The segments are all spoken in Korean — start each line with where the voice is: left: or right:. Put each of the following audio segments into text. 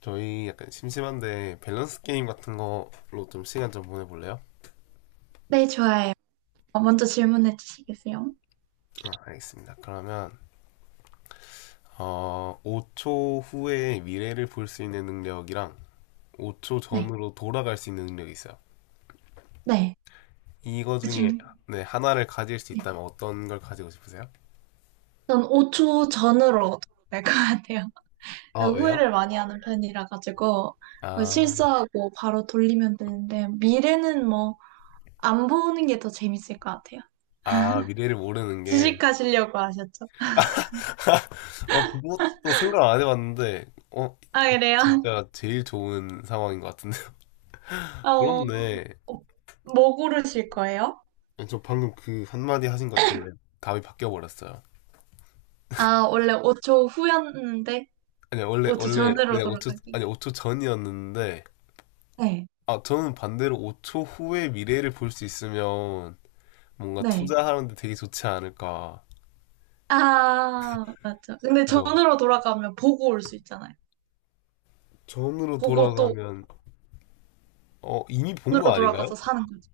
left: 저희 약간 심심한데 밸런스 게임 같은 거로 좀 시간 좀 보내볼래요?
right: 네, 좋아요. 먼저 질문해 주시겠어요?
left: 아, 알겠습니다. 그러면 5초 후에 미래를 볼 수 있는 능력이랑 5초
right: 네,
left: 전으로 돌아갈 수 있는 능력이 있어요.
right: 네.
left: 이거 중에
right: 그중,
left: 네, 하나를 가질 수
right: 네.
left: 있다면 어떤 걸 가지고 싶으세요?
right: 전 5초 전으로 될 것 같아요.
left: 아, 왜요?
right: 후회를 많이 하는 편이라 가지고 뭐
left: 아,
right: 실수하고 바로 돌리면 되는데 미래는 뭐 안 보는 게 더 재밌을 것 같아요.
left: 아, 미래를 모르는 게.
right: 주식하시려고 하셨죠?
left: 그것도 생각 안 해봤는데,
right: 아, 그래요?
left: 진짜 제일 좋은 상황인 것 같은데.
right: 어,
left: 그렇네.
right: 뭐 고르실 거예요?
left: 네, 저 방금 그 한마디 하신 것 때문에 답이 바뀌어 버렸어요.
right: 아, 원래 5초 후였는데
left: 아니, 원래
right: 5초
left: 원래
right: 전으로
left: 네, 5초,
right: 돌아가기.
left: 아니 5초 전이었는데.
right: 네,
left: 아, 저는 반대로 5초 후의 미래를 볼 수 있으면 뭔가
right: 네.
left: 투자하는데 되게 좋지 않을까.
right: 아, 맞죠. 근데
left: 그죠?
right: 전으로 돌아가면 보고 올 수 있잖아요.
left: 전으로
right: 보고 또
left: 돌아가면 이미 본 거
right: 전으로
left: 아닌가요?
right: 돌아가서 사는 거죠.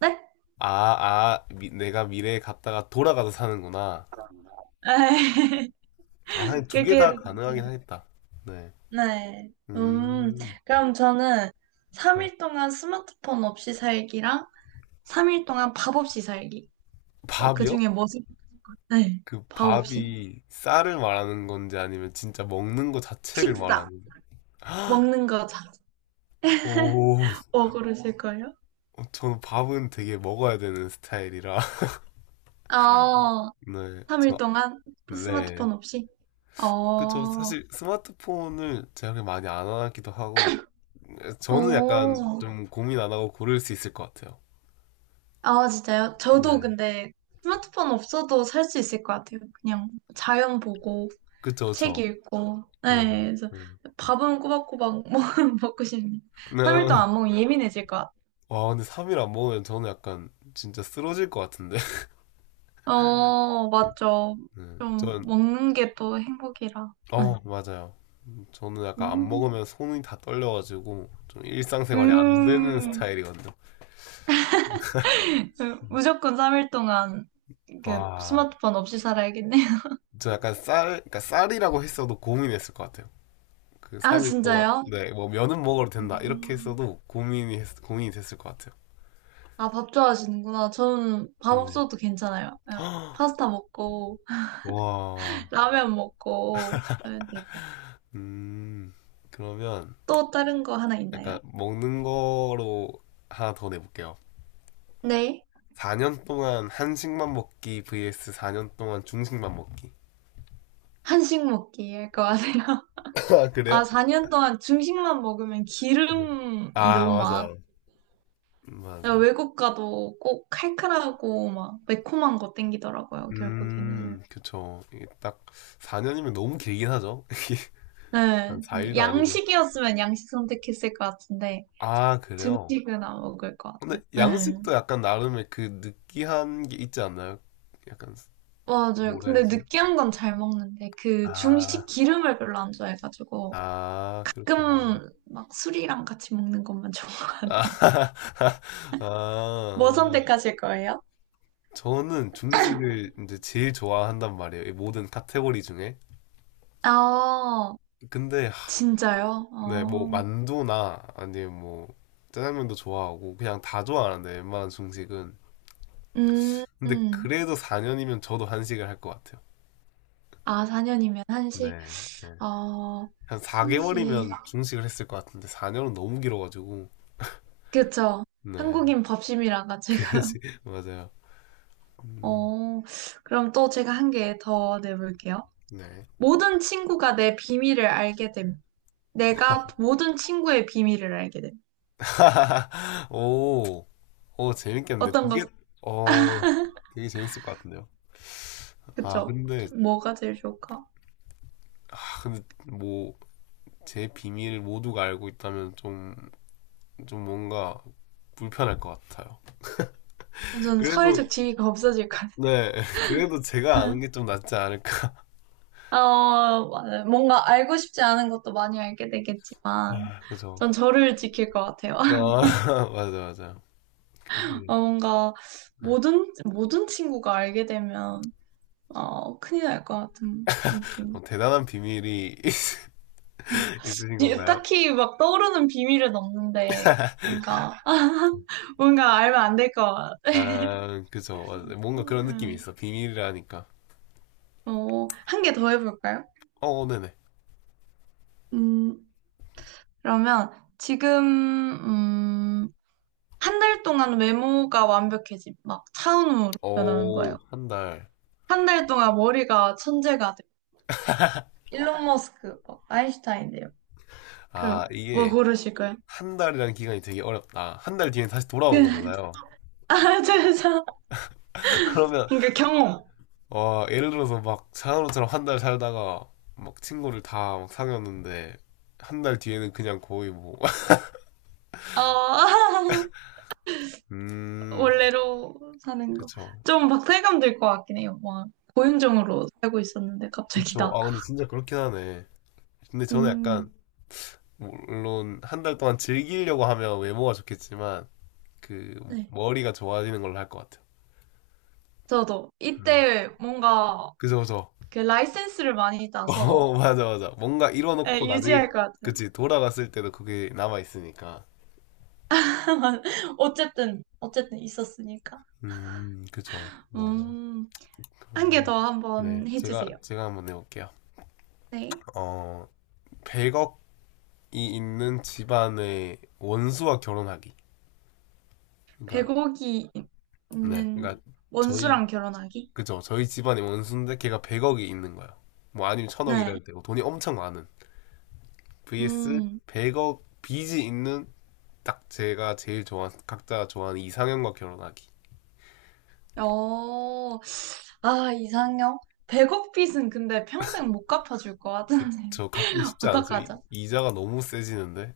right: 네?
left: 아, 내가 미래에 갔다가 돌아가서 사는구나.
right: 에이,
left: 아, 두 개
right: 그렇게 해도
left: 다 가능하긴
right: 괜찮아요.
left: 하겠다. 네.
right: 네.
left: 음.
right: 그럼 저는
left: 네.
right: 3일 동안 스마트폰 없이 살기랑 3일 동안 밥 없이 살기.
left: 밥이요?
right: 그중에 뭐지? 네,
left: 그
right: 밥 없이.
left: 밥이 쌀을 말하는 건지, 아니면 진짜 먹는 거 자체를
right: 식사,
left: 말하는.
right: 먹는 거 잘.
left: 오,
right: 뭐 고르실 거예요?
left: 저는 밥은 되게 먹어야 되는 스타일이라.
right: 어,
left: 네,
right: 3일
left: 저,
right: 동안
left: 네.
right: 스마트폰 없이?
left: 그쵸.
right: 어,
left: 사실 스마트폰을 제가 그렇게 많이 안 하기도 하고, 저는 약간
right: 오.
left: 좀 고민 안 하고 고를 수 있을 것 같아요.
right: 아, 진짜요? 저도
left: 네.
right: 근데 스마트폰 없어도 살 수 있을 것 같아요. 그냥 자연 보고,
left: 그쵸,
right: 책
left: 저
right: 읽고.
left: 맞아.
right: 네, 그래서
left: 음.
right: 밥은 꼬박꼬박 먹고 싶네.
left: 네.
right: 3일 동안 안 먹으면 예민해질 것 같아요.
left: 와, 근데 3일 안 먹으면 저는 약간 진짜 쓰러질 것 같은데.
right: 어, 맞죠.
left: 네.
right: 좀
left: 저
right: 먹는 게 또 행복이라. 네.
left: 맞아요. 저는 약간 안
right: 음,
left: 먹으면 손이 다 떨려가지고 좀 일상생활이 안 되는
right: 음,
left: 스타일이거든요.
right: 그 무조건 3일 동안 이렇게
left: 와,
right: 스마트폰 없이 살아야겠네요.
left: 저 약간 쌀, 그러니까 쌀이라고 했어도 고민했을 것 같아요. 그
right: 아,
left: 3일 동안,
right: 진짜요?
left: 네, 뭐 면은 먹어도 된다 이렇게
right: 음.
left: 했어도 고민이 됐을 것 같아요.
right: 아, 밥 좋아하시는구나. 저는 밥
left: 네.
right: 없어도 괜찮아요. 그냥 파스타 먹고,
left: 와,
right: 라면 먹고, 하면 되고.
left: 음, 그러면
right: 또 다른 거 하나
left: 약간
right: 있나요?
left: 먹는 거로 하나 더 내볼게요.
right: 네.
left: 4년 동안 한식만 먹기 vs 4년 동안 중식만 먹기.
right: 한식 먹기 할 거 아세요?
left: 아,
right: 아,
left: 그래요?
right: 4년 동안 중식만 먹으면
left: 네.
right: 기름이
left: 아,
right: 너무 많아.
left: 맞아요. 맞아.
right: 외국 가도 꼭 칼칼하고 막 매콤한 거 땡기더라고요, 결국에는.
left: 그쵸. 이게 딱 4년이면 너무 길긴 하죠. 이게 한
right: 네.
left: 4일도 아니고.
right: 양식이었으면 양식 선택했을 것 같은데,
left: 아, 그래요?
right: 중식은 안 먹을 것
left: 근데
right: 같아요. 네.
left: 양식도 약간 나름의 그 느끼한 게 있지 않나요? 약간,
right: 맞아요.
left: 뭐라
right: 근데
left: 해야지?
right: 느끼한 건 잘 먹는데 그 중식
left: 아,
right: 기름을 별로 안 좋아해가지고
left: 아, 그렇구나.
right: 가끔 막 술이랑 같이 먹는 것만 좋아.
left: 아,
right: 뭐
left: 아,
right: 선택하실 거예요?
left: 저는 중식을 이제 제일 좋아한단 말이에요. 이 모든 카테고리 중에.
right: 아,
left: 근데
right: 진짜요?
left: 네, 뭐
right: 어,
left: 만두나 아니면 뭐 짜장면도 좋아하고 그냥 다 좋아하는데, 웬만한 중식은.
right: 음,
left: 근데
right: 음.
left: 그래도 4년이면 저도 한식을 할 것 같아요.
right: 아, 4년이면
left: 네,
right: 한식?
left: 네.
right: 어,
left: 한
right: 한식.
left: 4개월이면 중식을 했을 것 같은데 4년은 너무 길어가지고.
right: 그쵸.
left: 네,
right: 한국인 밥심이라가 제가.
left: 그래서 맞아요. 음,
right: 어, 그럼 또 제가 한 개 더 내볼게요.
left: 네.
right: 모든 친구가 내 비밀을 알게 됨. 내가 모든 친구의 비밀을 알게 됨.
left: 오, 오 재밌겠는데,
right: 어떤 거
left: 어 되게 재밌을 것 같은데요. 아
right: 그쵸?
left: 근데
right: 뭐가 제일 좋을까?
left: 아 근데 뭐 제 비밀을 모두가 알고 있다면 좀 뭔가 불편할 것 같아요.
right: 저는
left: 그래도
right: 사회적 지위가 없어질 것 같아요.
left: 네, 그래도 제가 아는 게 좀 낫지 않을까.
right: 어, 맞아요. 뭔가 알고 싶지 않은 것도 많이 알게 되겠지만,
left: 와, 그래서
right: 전 저를 지킬 것 같아요.
left: 아, 맞아, 맞아. 그,
right: 어, 뭔가 모든 친구가 알게 되면, 어, 큰일 날 것 같은 느낌.
left: 대단한 비밀이
right: 아,
left: 있으신 건가요?
right: 딱히 막 떠오르는 비밀은 없는데, 뭔가, 뭔가 알면 안 될 것 같아요.
left: 아, 그죠. 맞아요. 뭔가 그런 느낌이
right: 음,
left: 있어. 비밀이라니까.
right: 어, 한 개 더 해볼까요?
left: 네네.
right: 음, 그러면 지금, 음, 한 달 동안 외모가 완벽해짐. 막 차은우로 변하는 거예요.
left: 오, 한 달.
right: 한 달 동안 머리가 천재가 돼. 일론 머스크, 막 아인슈타인 돼요.
left: 아,
right: 그럼 뭐
left: 이게
right: 고르실 거예요?
left: 한 달이라는 기간이 되게 어렵다. 한 달 뒤엔 다시 돌아오는 거잖아요.
right: 아, 죄송.
left: 그러면
right: 그러니까 경험.
left: 와, 예를 들어서 막 사나로처럼 한 달 살다가 막 친구를 다 막 사귀었는데 한 달 뒤에는 그냥 거의 뭐.
right: 어,
left: 음,
right: 원래로 사는 거.
left: 그쵸.
right: 좀 박탈감 들 것 같긴 해요. 막 고윤정으로 살고 있었는데 갑자기
left: 그쵸.
right: 나.
left: 아, 근데 진짜 그렇긴 하네. 근데 저는 약간,
right: 음,
left: 물론 한 달 동안 즐기려고 하면 외모가 좋겠지만 그
right: 네.
left: 머리가 좋아지는 걸로 할 것 같아요.
right: 저도
left: 음.
right: 이때 뭔가
left: 그죠, 그죠.
right: 그 라이센스를 많이 따서
left: 맞아, 맞아. 뭔가
right: 예,
left: 이뤄놓고 나중에
right: 유지할 것 같아요.
left: 그치 돌아갔을 때도 그게 남아 있으니까.
right: 어쨌든 있었으니까.
left: 그쵸. 맞아.
right: 음, 한 개
left: 그러면
right: 더
left: 네,
right: 한번
left: 제가
right: 해주세요.
left: 제가 한번 내볼게요.
right: 네.
left: 어 100억이 있는 집안의 원수와 결혼하기.
right: 백
left: 그러니까
right: 억이
left: 네,
right: 있는
left: 그러니까 저희
right: 원수랑 결혼하기?
left: 그죠? 저희 집안의 원수인데 걔가 100억이 있는 거야. 뭐 아니면
right: 네.
left: 1000억이라도 되고 돈이 엄청 많은 vs
right: 음,
left: 100억 빚이 있는, 딱 제가 제일 좋아하는, 각자 좋아하는 이상형과 결혼하기.
right: 어, 아, 이상형? 100억 빚은 근데 평생 못 갚아줄 것 같은데.
left: 저 갖기 쉽지 않죠.
right: 어떡하죠?
left: 이자가 너무 세지는데.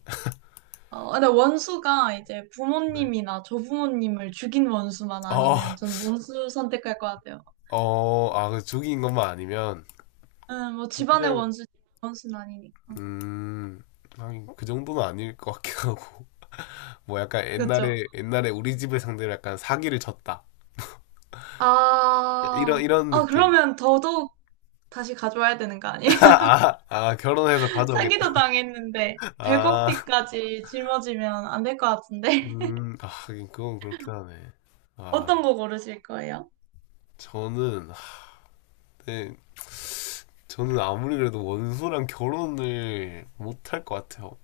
right: 어, 근데 원수가 이제
left: 네.
right: 부모님이나 조부모님을 죽인 원수만
left: 어,
right: 아니면 저는 원수 선택할 것 같아요.
left: 아, 그 죽인 것만 아니면,
right: 뭐 집안의
left: 그냥
right: 원수, 원수는 아니니까.
left: 음, 하긴 그 정도는 아닐 것 같긴 하고. 뭐 약간
right: 그렇죠.
left: 옛날에 우리 집을 상대로 약간 사기를 쳤다. 이런
right: 아,
left: 이런 느낌.
right: 그러면 더더욱 다시 가져와야 되는 거 아니에요?
left: 아, 결혼해서
right: 사기도
left: 가져오겠다.
right: 당했는데
left: 아,
right: 100억비까지 짊어지면 안 될 것 같은데.
left: 하긴 그건 그렇긴 하네. 아,
right: 어떤 거 고르실 거예요?
left: 저는 아, 네, 저는 아무리 그래도 원수랑 결혼을 못할 것 같아요.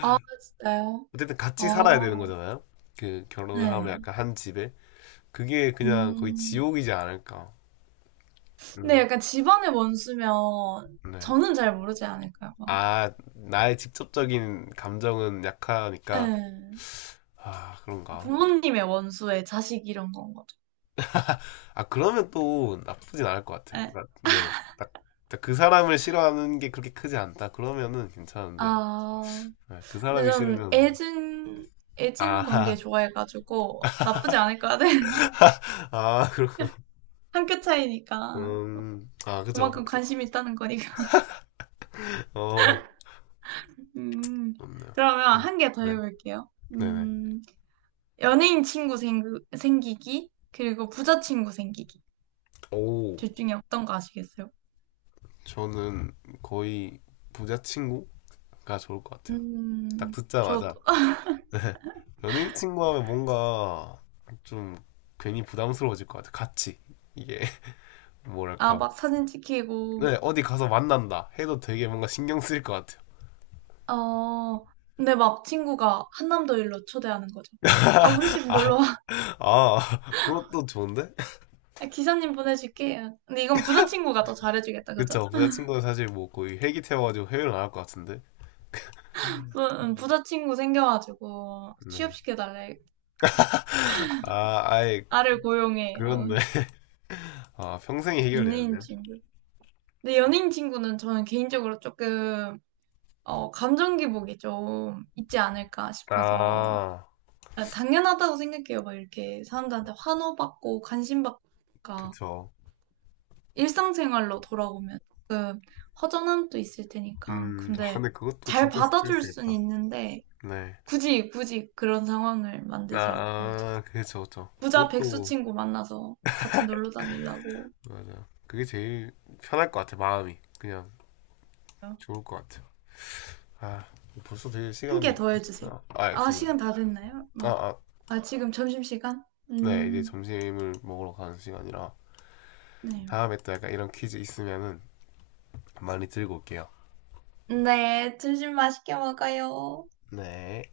right: 아, 진짜요?
left: 어쨌든 같이 살아야 되는
right: 어,
left: 거잖아요. 그 결혼을 하면
right: 네.
left: 약간 한 집에, 그게 그냥 거의
right: 음,
left: 지옥이지 않을까.
right: 근데
left: 음,
right: 약간 집안의 원수면
left: 네.
right: 저는 잘 모르지 않을까요? 막.
left: 아, 나의 직접적인 감정은 약하니까.
right: 네.
left: 아, 그런가.
right: 부모님의 원수에 자식 이런 건 거죠.
left: 아, 그러면 또 나쁘진 않을 것 같아요.
right: 네.
left: 그러니까, 네. 딱, 딱그 사람을 싫어하는 게 그렇게 크지 않다. 그러면은 괜찮은데.
right: 아.
left: 네, 그
right: 근데
left: 사람이
right: 전
left: 싫으면.
right: 애증 관계
left: 아,
right: 좋아해가지고 나쁘지 않을 것 같아.
left: 아, 그렇군.
right: 한 끗 차이니까.
left: 그죠.
right: 그만큼 관심이 있다는 거니까.
left: 어,
right: 음,
left: 좋네요.
right: 그러면 한 개 더
left: 네,
right: 해볼게요.
left: 네네.
right: 연예인 생기기, 그리고 부자 친구 생기기.
left: 오,
right: 둘 중에 어떤 거 아시겠어요?
left: 저는 거의 부자 친구가 좋을 것 같아요. 딱
right: 저도,
left: 듣자마자. 네. 연예인 친구 하면 뭔가 좀 괜히 부담스러워질 것 같아요. 같이. 이게,
right: 아,
left: 뭐랄까.
right: 막 사진 찍히고,
left: 네, 어디 가서 만난다 해도 되게 뭔가 신경 쓰일 것 같아요.
right: 어, 근데 막 친구가 한남도 일로 초대하는 거죠. 아, 우리 집
left: 아,
right: 놀러
left: 아, 그것도 좋은데?
right: 아, 기사님 보내줄게요. 근데 이건 부자친구가 더 잘해주겠다, 그죠?
left: 그쵸, 부자친구는 사실 뭐 거의 회기 태워가지고 회외를 안 할 것 같은데.
right: 부, 부자친구 생겨가지고
left: 네.
right: 취업시켜달래.
left: 아, 아예,
right: 나를 고용해. 아,
left: 그런데. 아, 평생이 해결돼야
right: 연예인
left: 돼요?
right: 친구. 근데 연예인 친구는 저는 개인적으로 조금 어, 감정 기복이 좀 있지 않을까 싶어서
left: 아,
right: 아, 당연하다고 생각해요. 막 이렇게 사람들한테 환호받고 관심받고 그러니까
left: 그쵸.
right: 일상생활로 돌아오면 조금 허전함도 있을 테니까. 근데
left: 근데 그것도
right: 잘
left: 진짜
right: 받아줄 순
left: 스트레스겠다.
right: 있는데
left: 네.
right: 굳이 그런 상황을
left: 아,
right: 만들지 않고 이제
left: 아, 그쵸, 그쵸.
right: 부자 백수
left: 그것도,
right: 친구 만나서 같이 놀러 다니려고
left: 맞아요. 그게 제일 편할 것 같아, 마음이. 그냥 좋을 것 같아요. 아, 벌써 되게
right: 한 개
left: 시간이.
right: 더 해주세요.
left: 아,
right: 아,
left: 알겠습니다.
right: 시간 다 됐나요?
left: 아,
right: 뭐,
left: 아.
right: 아, 지금 점심시간?
left: 네, 이제
right: 음,
left: 점심을 먹으러 가는 시간이라
right: 네.
left: 다음에 또 약간 이런 퀴즈 있으면은 많이 들고 올게요.
right: 네, 점심 맛있게 먹어요.
left: 네.